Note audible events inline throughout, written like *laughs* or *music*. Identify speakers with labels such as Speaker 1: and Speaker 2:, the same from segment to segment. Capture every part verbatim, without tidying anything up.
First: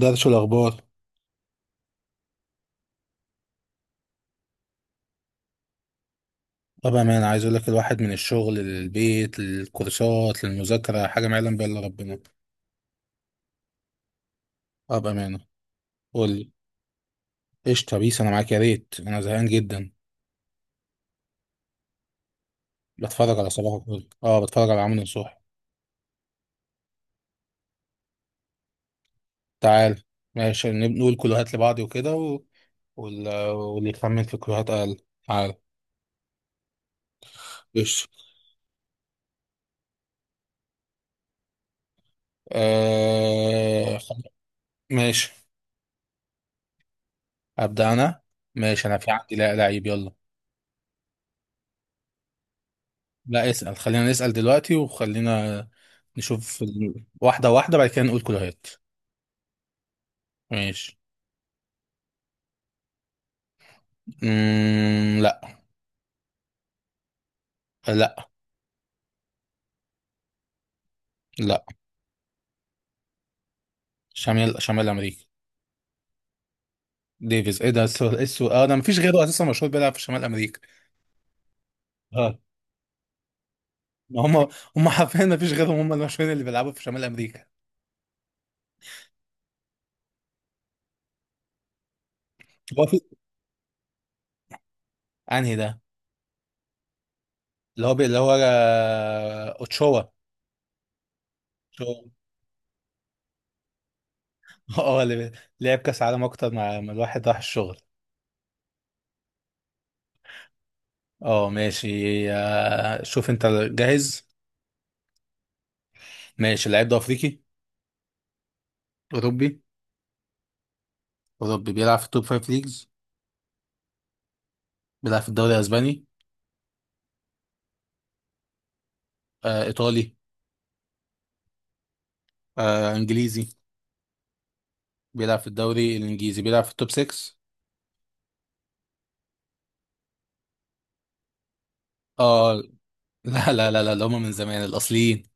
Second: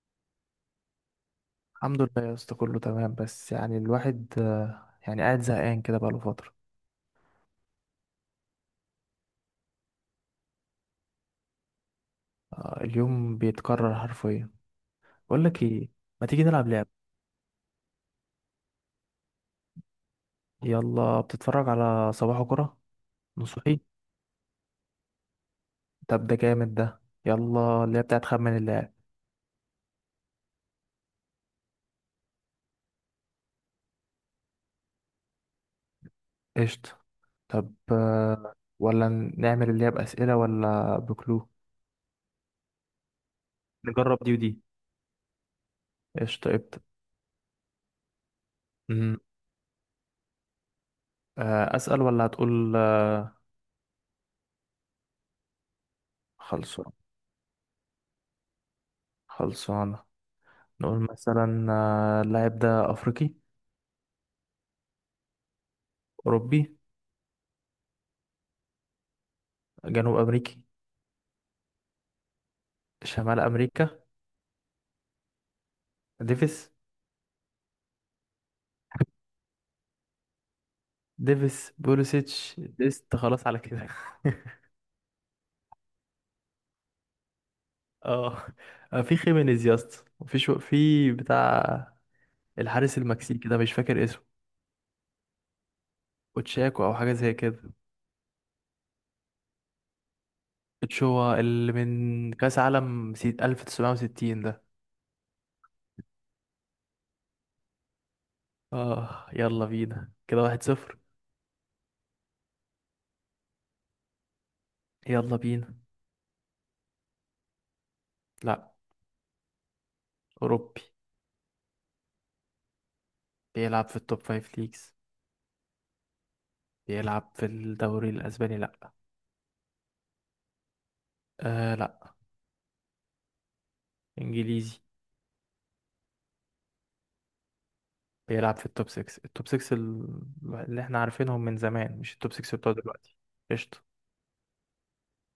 Speaker 1: درش الأخبار.
Speaker 2: الحمد لله يا اسطى، كله تمام، بس يعني الواحد آه، يعني قاعد زهقان كده بقاله فترة.
Speaker 1: طبعا أنا عايز أقول لك الواحد من الشغل للبيت للكورسات للمذاكرة حاجة ما يعلم بها إلا ربنا.
Speaker 2: آه، اليوم بيتكرر حرفيا.
Speaker 1: أه،
Speaker 2: بقول
Speaker 1: بأمانة.
Speaker 2: لك ايه؟ ما
Speaker 1: قول
Speaker 2: تيجي
Speaker 1: لي.
Speaker 2: نلعب لعبة؟
Speaker 1: قشطة، بيس أنا معاك، يا ريت أنا زهقان جدا.
Speaker 2: يلا، بتتفرج على صباح كرة؟
Speaker 1: بتفرج على صباح
Speaker 2: نصوحي.
Speaker 1: الفل، أه بتفرج على عمرو نصوح.
Speaker 2: طب ده جامد ده. يلا، اللي هي بتاعت خمن اللاعب.
Speaker 1: تعال. ماشي، نب- نقول كلوهات لبعض وكده و... وال... واللي يخمن في كلوهات أقل. تعال.
Speaker 2: قشطة. طب
Speaker 1: قشطة.
Speaker 2: آه، ولا نعمل اللي هي بأسئلة ولا بكلو؟
Speaker 1: آه...
Speaker 2: نجرب
Speaker 1: خل-
Speaker 2: دي ودي.
Speaker 1: ماشي.
Speaker 2: قشطة، ابدأ.
Speaker 1: أبدأ أنا. ماشي أنا في
Speaker 2: أمم،
Speaker 1: عندي لا لعيب، يلا.
Speaker 2: آه، أسأل ولا هتقول آه،
Speaker 1: لا اسأل، خلينا نسأل دلوقتي وخلينا نشوف
Speaker 2: خلصان.
Speaker 1: ال- واحدة واحدة بعد كده نقول كلهات.
Speaker 2: خلصانة.
Speaker 1: ماشي.
Speaker 2: نقول مثلا آه، اللاعب ده أفريقي؟
Speaker 1: مم... لا.
Speaker 2: أوروبي؟
Speaker 1: لا.
Speaker 2: جنوب امريكي؟
Speaker 1: لا
Speaker 2: شمال امريكا؟
Speaker 1: شمال شمال أمريكا.
Speaker 2: ديفيس؟
Speaker 1: ديفيز، ايه ده؟ السؤال ايه؟ السؤال اه ده مفيش غيره اساسا مشهور بيلعب في شمال أمريكا.
Speaker 2: ديفيس
Speaker 1: اه
Speaker 2: بوليسيتش ديست، خلاص على كده.
Speaker 1: ما هم، هم حرفيا مفيش غيرهم، هم المشهورين اللي بيلعبوا في شمال أمريكا.
Speaker 2: *laughs* اه. آه، في خيمينيز يا اسطى، وفي شو، في بتاع
Speaker 1: هو
Speaker 2: الحارس
Speaker 1: في.
Speaker 2: المكسيكي ده، مش فاكر اسمه.
Speaker 1: انهي ده؟
Speaker 2: اوتشاكو او حاجه زي كده.
Speaker 1: اللي هو بي... اللي هو آه، اوتشوا.
Speaker 2: اتشوا اللي
Speaker 1: أوتشوا.
Speaker 2: من كاس عالم سي- ألف تسعمية وستين ده.
Speaker 1: *laughs* اه اللي بي- لعب كأس عالم اكتر، مع مع الواحد راح الشغل.
Speaker 2: اه، يلا بينا، كده واحد صفر.
Speaker 1: اه ماشي. آه، شوف انت. جاهز؟
Speaker 2: يلا بينا.
Speaker 1: ماشي. اللاعب ده افريقي؟
Speaker 2: لا.
Speaker 1: أوروبي؟
Speaker 2: اوروبي.
Speaker 1: أوروبي بيلعب في التوب فايف ليجز؟
Speaker 2: بيلعب في التوب فايف ليجز.
Speaker 1: بيلعب في الدوري الأسباني؟
Speaker 2: بيلعب في الدوري الاسباني. لا.
Speaker 1: آه إيطالي؟
Speaker 2: آه لا.
Speaker 1: آه إنجليزي؟
Speaker 2: انجليزي.
Speaker 1: بيلعب في الدوري الإنجليزي، بيلعب في التوب ستة؟
Speaker 2: بيلعب في التوب سيكس. التوب سيكس ال- اللي احنا عارفينهم من زمان، مش التوب
Speaker 1: آه.
Speaker 2: سيكس
Speaker 1: *laughs*
Speaker 2: بتوع دلوقتي.
Speaker 1: لا لا
Speaker 2: قشطة.
Speaker 1: لا لا اللي هم من زمان الأصليين.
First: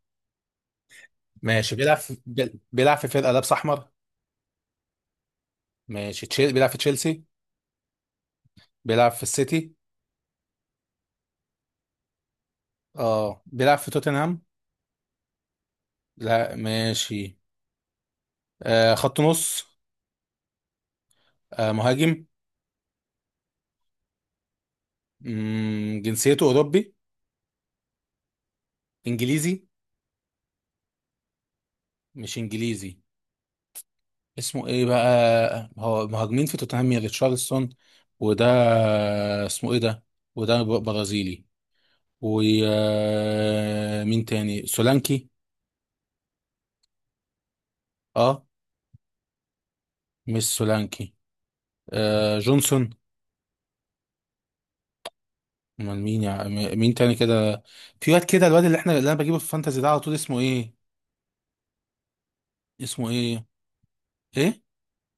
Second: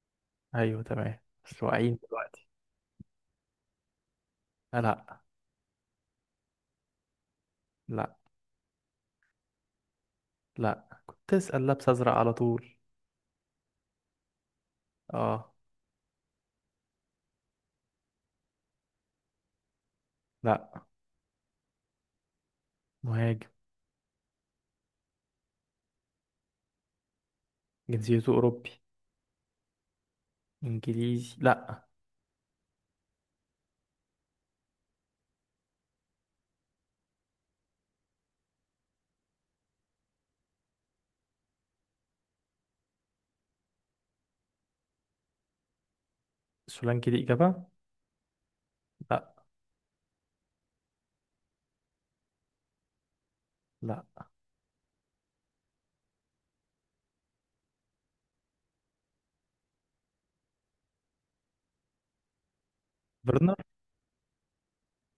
Speaker 2: ايوه تمام، بس
Speaker 1: ماشي، بيلعب
Speaker 2: واقعين
Speaker 1: في
Speaker 2: دلوقتي.
Speaker 1: بيل- بيلعب في فرقة لابس أحمر؟
Speaker 2: لا، لا،
Speaker 1: ماشي، تشيل بيلعب في تشيلسي؟
Speaker 2: لا،
Speaker 1: بيلعب في السيتي؟
Speaker 2: لا، كنت تسأل لابس ازرق على طول.
Speaker 1: آه بيلعب في توتنهام؟
Speaker 2: اه.
Speaker 1: لا ماشي. آه خط نص؟
Speaker 2: لا.
Speaker 1: آه مهاجم؟
Speaker 2: مهاجم.
Speaker 1: مم، جنسيته أوروبي؟
Speaker 2: جنسيته اوروبي.
Speaker 1: إنجليزي؟
Speaker 2: انجليزي، لا.
Speaker 1: مش إنجليزي. اسمه ايه بقى؟ هو مهاجمين في توتنهام، يا ريتشارلسون. وده، اسمه ايه ده؟ وده ب- برازيلي. ومين تاني، سولانكي؟
Speaker 2: سولانكي دي اجابة؟
Speaker 1: اه.
Speaker 2: لا.
Speaker 1: مش سولانكي. آه جونسون؟
Speaker 2: لا.
Speaker 1: امال مين؟ يا م- مين تاني كده؟ في واد كده، الواد اللي احنا اللي انا بجيبه في الفانتازي ده على طول، اسمه ايه؟ اسمه ايه؟
Speaker 2: فيرنر.
Speaker 1: ايه؟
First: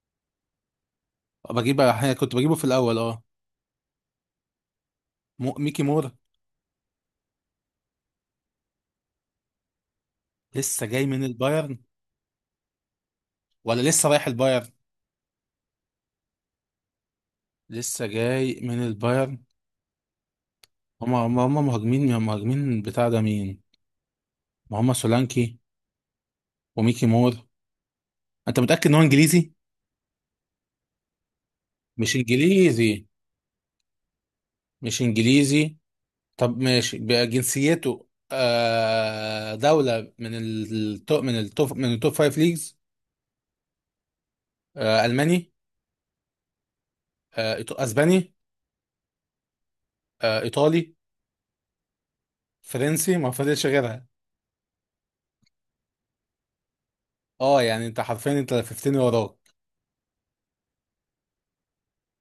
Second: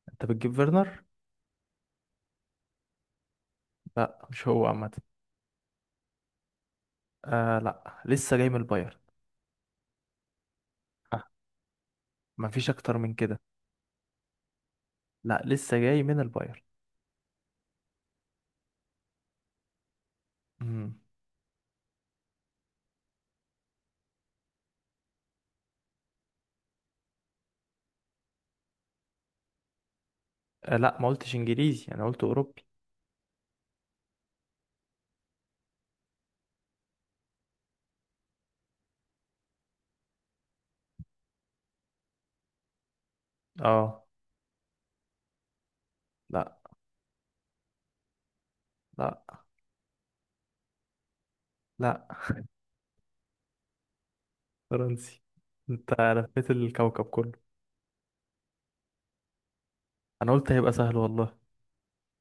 Speaker 2: انت بتجيب فيرنر؟
Speaker 1: بجيبه احيانا، كنت بجيبه في الاول اه.
Speaker 2: لا، مش هو عامة.
Speaker 1: مو- ميكي مور؟
Speaker 2: آه لا، لسه جاي من البايرن.
Speaker 1: لسه جاي
Speaker 2: آه.
Speaker 1: من البايرن؟
Speaker 2: مفيش اكتر من كده.
Speaker 1: ولا لسه رايح البايرن؟
Speaker 2: لا، لسه جاي من البايرن.
Speaker 1: لسه جاي من البايرن.
Speaker 2: مم.
Speaker 1: هما هما هما مهاجمين، يا مهاجمين بتاع ده مين؟ ما هما سولانكي وميكي مور. انت متأكد ان هو انجليزي؟
Speaker 2: آه لا، ما قلتش انجليزي، انا
Speaker 1: مش
Speaker 2: قلت اوروبي.
Speaker 1: انجليزي. مش انجليزي. طب ماشي بقى، جنسيته آه دولة من التوب، من التوب، من التوب فايف ليجز؟
Speaker 2: اه.
Speaker 1: آه الماني؟
Speaker 2: لا.
Speaker 1: آه إيط- اسباني؟
Speaker 2: لا.
Speaker 1: آه ايطالي؟
Speaker 2: لا.
Speaker 1: فرنسي، ما فضلش غيرها.
Speaker 2: فرنسي. انت لفيت الكوكب كله.
Speaker 1: اه يعني انت حرفيا انت لففتني وراك.
Speaker 2: انا قلت هيبقى سهل والله.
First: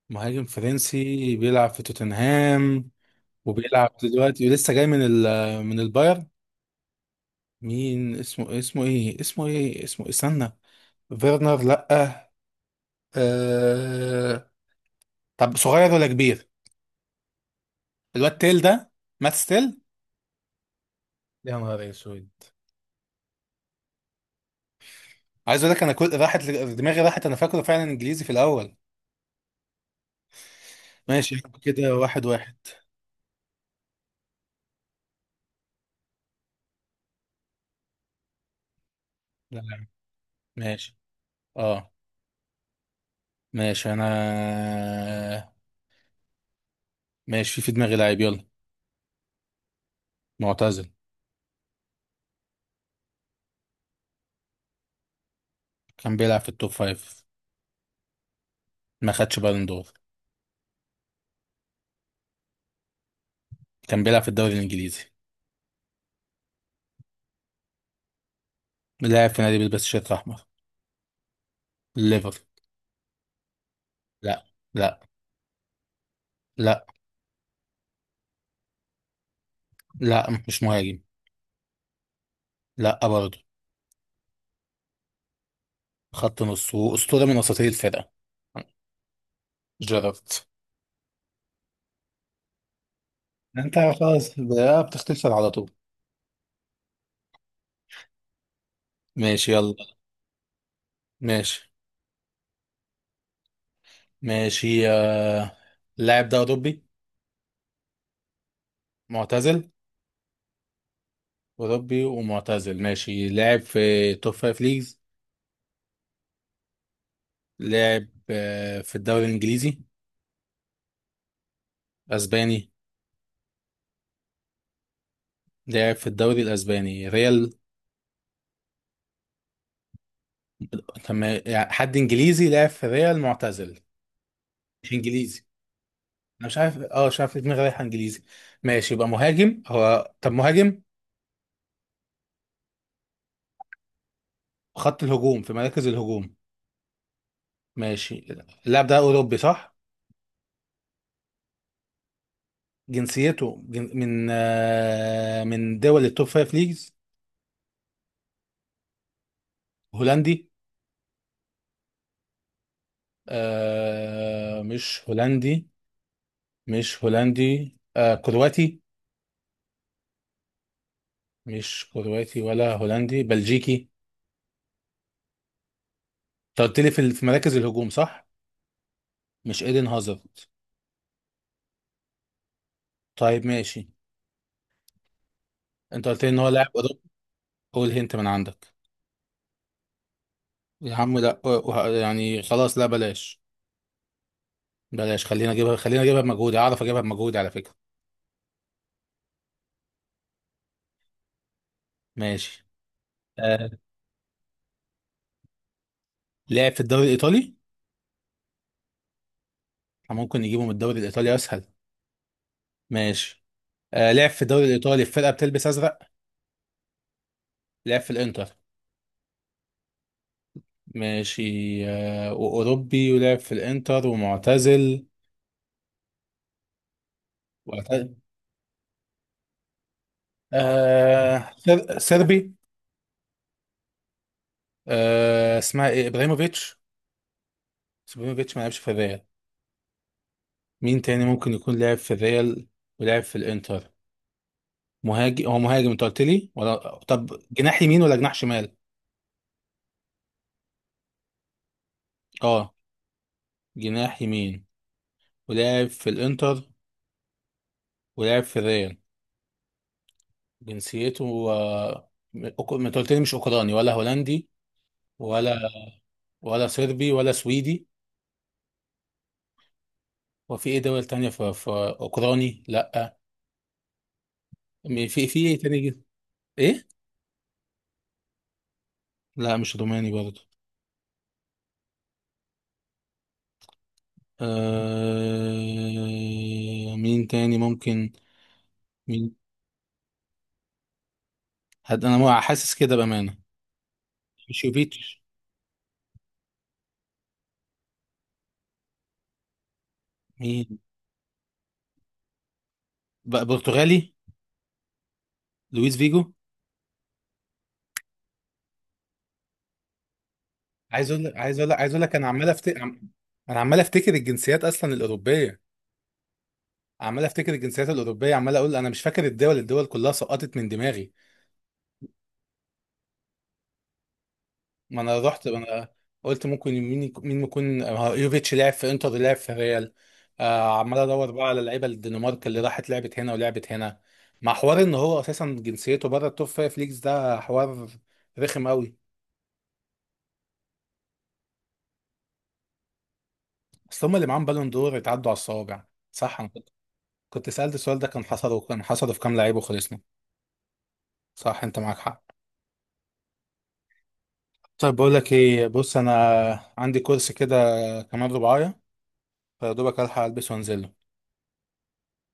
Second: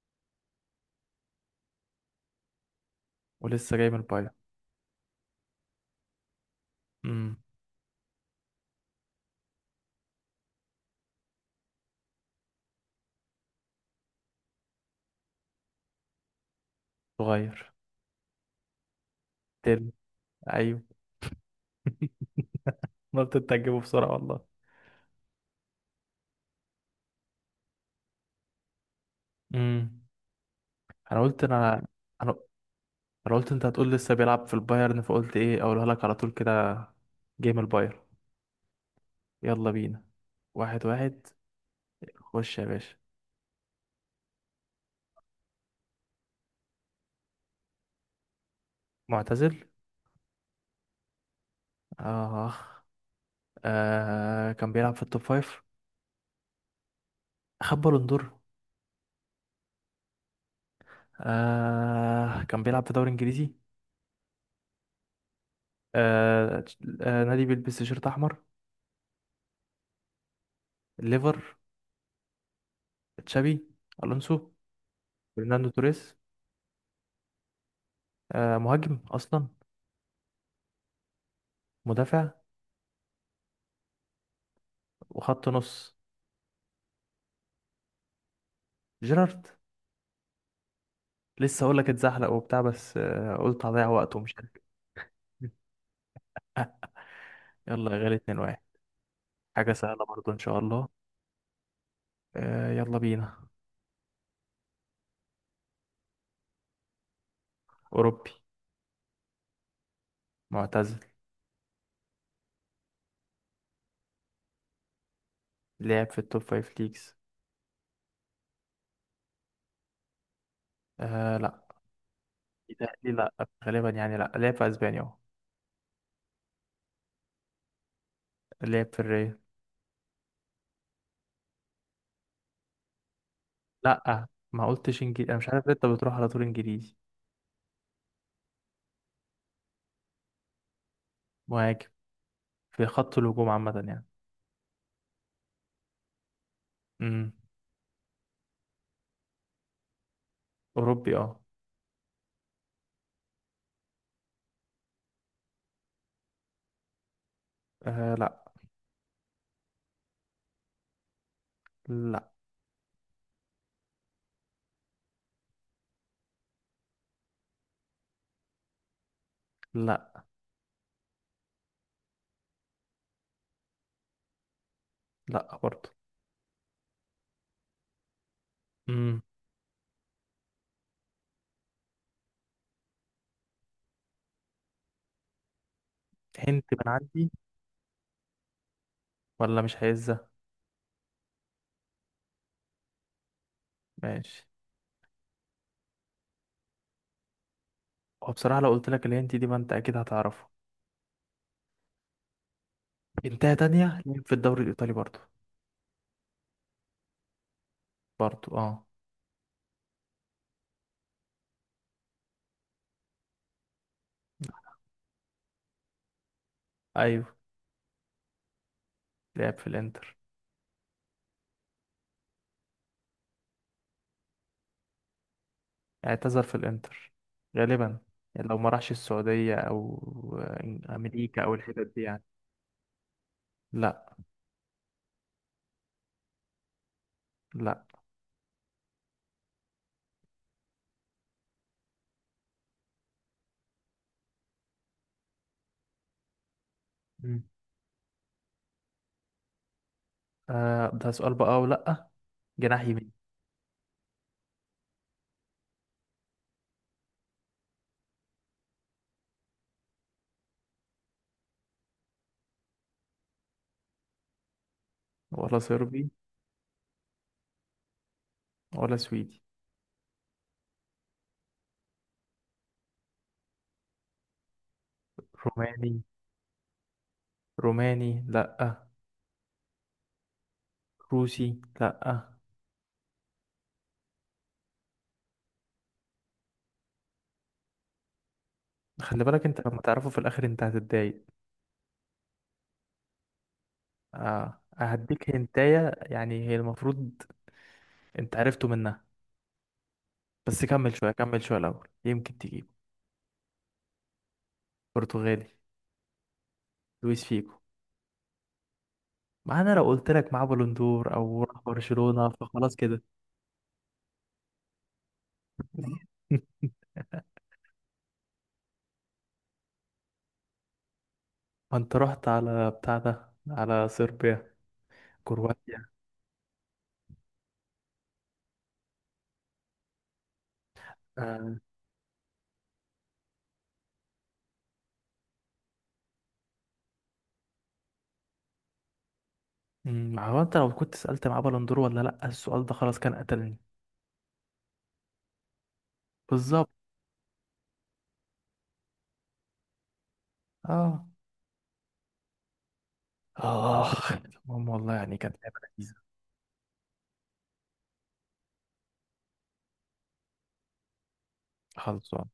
Speaker 1: مهاجم فرنسي بيلعب في توتنهام
Speaker 2: ولسه جاي
Speaker 1: وبيلعب
Speaker 2: من البايو.
Speaker 1: دلوقتي، ولسه جاي من ال- من البايرن.
Speaker 2: امم
Speaker 1: مين اسمه؟ اسمه ايه؟ اسمه ايه؟ اسمه ايه؟ استنى. فيرنر لأ. آه... طب صغير ولا كبير؟
Speaker 2: صغير.
Speaker 1: الواد تيل ده، مات ستيل.
Speaker 2: تل. ايوه.
Speaker 1: يا نهار اسود.
Speaker 2: أنا قلت انت هتجيبه بسرعه والله.
Speaker 1: عايز اقول لك انا كل راحت دماغي راحت. انا فاكره فعلا انجليزي في الاول.
Speaker 2: امم انا
Speaker 1: ماشي
Speaker 2: قلت
Speaker 1: يعني
Speaker 2: انا
Speaker 1: كده واحد
Speaker 2: انا
Speaker 1: واحد.
Speaker 2: انا قلت انت هتقول لسه بيلعب في البايرن، فقلت ايه اقولها لك على طول كده. جيم البايرن.
Speaker 1: لا
Speaker 2: يلا
Speaker 1: لا
Speaker 2: بينا. واحد
Speaker 1: ماشي.
Speaker 2: واحد
Speaker 1: اه
Speaker 2: خش يا باشا.
Speaker 1: ماشي انا. ماشي، في في دماغي لاعب يلا.
Speaker 2: معتزل.
Speaker 1: معتزل.
Speaker 2: آه. آه كان بيلعب في التوب فايف.
Speaker 1: كان بيلعب في التوب فايف.
Speaker 2: خد بالون دور.
Speaker 1: ما خدش بالون دور.
Speaker 2: آه كان بيلعب في دوري انجليزي.
Speaker 1: كان بيلعب في الدوري الانجليزي.
Speaker 2: آه تش- آه نادي بيلبس تيشيرت احمر.
Speaker 1: لاعب في نادي بيلبس شيرت احمر.
Speaker 2: ليفر.
Speaker 1: ليفر.
Speaker 2: تشابي. الونسو.
Speaker 1: لا. لا
Speaker 2: فرناندو توريس.
Speaker 1: لا
Speaker 2: آه مهاجم اصلا.
Speaker 1: لا مش مهاجم.
Speaker 2: مدافع.
Speaker 1: لا برضه.
Speaker 2: وخط نص.
Speaker 1: خط نص واسطوره من وسطيه الفرقه.
Speaker 2: جيرارد.
Speaker 1: جيرارد.
Speaker 2: لسه اقول لك اتزحلق وبتاع، بس آه قلت
Speaker 1: انت
Speaker 2: هضيع وقت ومش
Speaker 1: خلاص
Speaker 2: عارف
Speaker 1: بقى بتختلف على
Speaker 2: إيه.
Speaker 1: طول.
Speaker 2: *laughs* يلا يا غالي، اتنين واحد.
Speaker 1: ماشي
Speaker 2: حاجه
Speaker 1: يلا.
Speaker 2: سهله برضو ان شاء الله.
Speaker 1: ماشي.
Speaker 2: آه يلا بينا.
Speaker 1: ماشي. آه... اللاعب ده اوروبي؟
Speaker 2: اوروبي.
Speaker 1: معتزل؟
Speaker 2: معتزل.
Speaker 1: اوروبي ومعتزل ماشي. لاعب في توب فايف ليجز؟
Speaker 2: لعب في التوب فايف ليجز.
Speaker 1: لاعب آه... في الدوري الانجليزي؟
Speaker 2: آه لا.
Speaker 1: اسباني؟
Speaker 2: إيطالي، لا. غالبا يعني، لا، لعب في اسبانيا اهو.
Speaker 1: لاعب في الدوري الاسباني، ريال؟
Speaker 2: لعب في الريال.
Speaker 1: تم... يعني حد انجليزي لاعب في ريال معتزل؟
Speaker 2: لا. ما
Speaker 1: مش
Speaker 2: قلتش انجليزي، انا
Speaker 1: انجليزي.
Speaker 2: مش عارف ليه انت بتروح على طول
Speaker 1: انا مش عارف
Speaker 2: انجليزي.
Speaker 1: اه مش عارف ليه دماغي رايحه انجليزي. ماشي يبقى مهاجم هو؟ طب مهاجم؟
Speaker 2: مهاجم. في خط الهجوم عامة يعني.
Speaker 1: خط الهجوم، في مراكز الهجوم.
Speaker 2: امم
Speaker 1: ماشي. اللاعب ده اوروبي صح؟
Speaker 2: أوروبي، اه.
Speaker 1: جنسيته جن... من آه... من دول التوب فايف ليجز؟
Speaker 2: آه، لا.
Speaker 1: هولندي؟
Speaker 2: لا.
Speaker 1: آه... مش هولندي. مش هولندي. آه... كرواتي؟
Speaker 2: لا.
Speaker 1: مش كرواتي ولا هولندي. بلجيكي؟
Speaker 2: لا برضه.
Speaker 1: انت قلت لي في ال- في مراكز الهجوم صح؟
Speaker 2: امم
Speaker 1: مش ايدن هازارد؟ طيب ماشي. انت قلت لي ان هو
Speaker 2: هنت
Speaker 1: لاعب
Speaker 2: من
Speaker 1: اوروبي.
Speaker 2: عندي.
Speaker 1: قول هنت من عندك.
Speaker 2: ولا مش هيزة.
Speaker 1: يا عم لا وه- يعني خلاص لا بلاش.
Speaker 2: ماشي.
Speaker 1: بلاش، خلينا اجيبها، خلينا اجيبها بمجهودي، اعرف اجيبها بمجهودي على فكرة.
Speaker 2: هو بصراحة لو قلت لك الهنت دي، ما انت أكيد هتعرفه.
Speaker 1: ماشي.
Speaker 2: انتهى
Speaker 1: آه.
Speaker 2: تانية، لعب في الدوري الإيطالي برضه.
Speaker 1: لعب في الدوري الايطالي.
Speaker 2: برضه، اه.
Speaker 1: ممكن نجيبه من الدوري الايطالي اسهل. ماشي. آه. لعب في الدوري الايطالي في فرقة بتلبس ازرق؟
Speaker 2: أيوه.
Speaker 1: لعب في الانتر؟
Speaker 2: لعب في الإنتر.
Speaker 1: ماشي. آه. واوروبي ولعب في الانتر ومعتزل.
Speaker 2: اعتزل في الإنتر غالبا،
Speaker 1: وأعت-
Speaker 2: يعني لو ما راحش السعودية أو أمريكا
Speaker 1: آه.
Speaker 2: أو الحتت
Speaker 1: سر...
Speaker 2: دي يعني.
Speaker 1: سربي؟
Speaker 2: لا.
Speaker 1: آه. اسمها ايه، ابراهيموفيتش؟
Speaker 2: لا.
Speaker 1: بس ابراهيموفيتش ما لعبش في الريال. مين تاني ممكن يكون لعب في الريال ولعب في الانتر؟ مهاجم هو، مهاجم انت قلت لي؟ ولا طب
Speaker 2: مم.
Speaker 1: جناح يمين ولا جناح شمال؟
Speaker 2: آه ده سؤال بقى ولا لأ؟
Speaker 1: اه
Speaker 2: جناح يمين.
Speaker 1: جناح يمين. ولعب في الانتر ولعب في الريال. جنسيته آه، م- أوك- ما انت قلت لي مش اوكراني ولا هولندي،
Speaker 2: ولا
Speaker 1: ولا
Speaker 2: صربي.
Speaker 1: ولا صربي ولا سويدي.
Speaker 2: ولا سويدي.
Speaker 1: وفي ايه دول تانية؟ في, في اوكراني لا. م- في في ايه تاني جن-
Speaker 2: روماني.
Speaker 1: ايه؟
Speaker 2: روماني، لأ.
Speaker 1: لا مش روماني برضه.
Speaker 2: روسي، لأ.
Speaker 1: آه... مين تاني ممكن؟
Speaker 2: خلي
Speaker 1: مين؟
Speaker 2: بالك انت لما تعرفه في الاخر انت هتتضايق.
Speaker 1: هد... انا حاسس كده بامانه.
Speaker 2: آه.
Speaker 1: مش يوفيتش؟
Speaker 2: هديك هنتاية، يعني هي المفروض انت عرفته منها، بس
Speaker 1: مين؟
Speaker 2: كمل شوية كمل شوية الأول يمكن تجيبه.
Speaker 1: بقى برتغالي؟
Speaker 2: برتغالي.
Speaker 1: لويس فيجو.
Speaker 2: لويس فيجو. ما انا لو قلت لك معاه بالون
Speaker 1: عايز
Speaker 2: دور
Speaker 1: اقول
Speaker 2: او
Speaker 1: عايز
Speaker 2: راح
Speaker 1: اقول عايز اقول لك، انا
Speaker 2: برشلونة
Speaker 1: عمال
Speaker 2: فخلاص
Speaker 1: افتكر.
Speaker 2: كده.
Speaker 1: انا عمال افتكر الجنسيات اصلا الاوروبيه. عمال
Speaker 2: *laughs*
Speaker 1: افتكر الجنسيات الاوروبيه، عمال اقول انا مش فاكر الدول، الدول كلها سقطت من دماغي.
Speaker 2: ما انت رحت على بتاع ده، على صربيا،
Speaker 1: ما انا رحت ما
Speaker 2: كرواتيا.
Speaker 1: انا قلت ممكن مين يك- مين يكون، آه، يوفيتش لعب في انتر لعب في ريال. آه، عمال ادور بقى
Speaker 2: آه.
Speaker 1: على لعيبه الدنمارك اللي راحت لعبت هنا ولعبت هنا، مع حوار ان هو اساسا جنسيته بره التوب فايف ليجز. ده حوار رخم قوي.
Speaker 2: مم، ما هو انت لو كنت سألت معاه بالون دور ولا لأ، السؤال ده خلاص كان قتلني.
Speaker 1: اصل هم اللي معاهم بالون دور اتعدوا على الصوابع. صح؟
Speaker 2: بالظبط.
Speaker 1: كنت سألت السؤال ده كان حصل، كان حصل في كام لعيب وخلصنا.
Speaker 2: اه،
Speaker 1: صح، انت معاك حق.
Speaker 2: آخ، المهم
Speaker 1: طيب
Speaker 2: والله
Speaker 1: بقول
Speaker 2: يعني
Speaker 1: لك
Speaker 2: كانت لعبة
Speaker 1: ايه،
Speaker 2: لذيذة.
Speaker 1: بص انا عندي كورس كده كمان ربعاية، فيا دوبك الحق البس وانزله.
Speaker 2: خلصان.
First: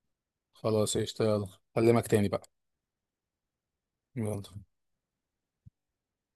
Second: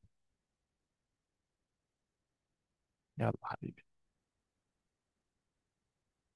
Speaker 1: خلاص قشطة يلا. اكلمك تاني بقى.
Speaker 2: يلا حبيبي.
Speaker 1: يلا.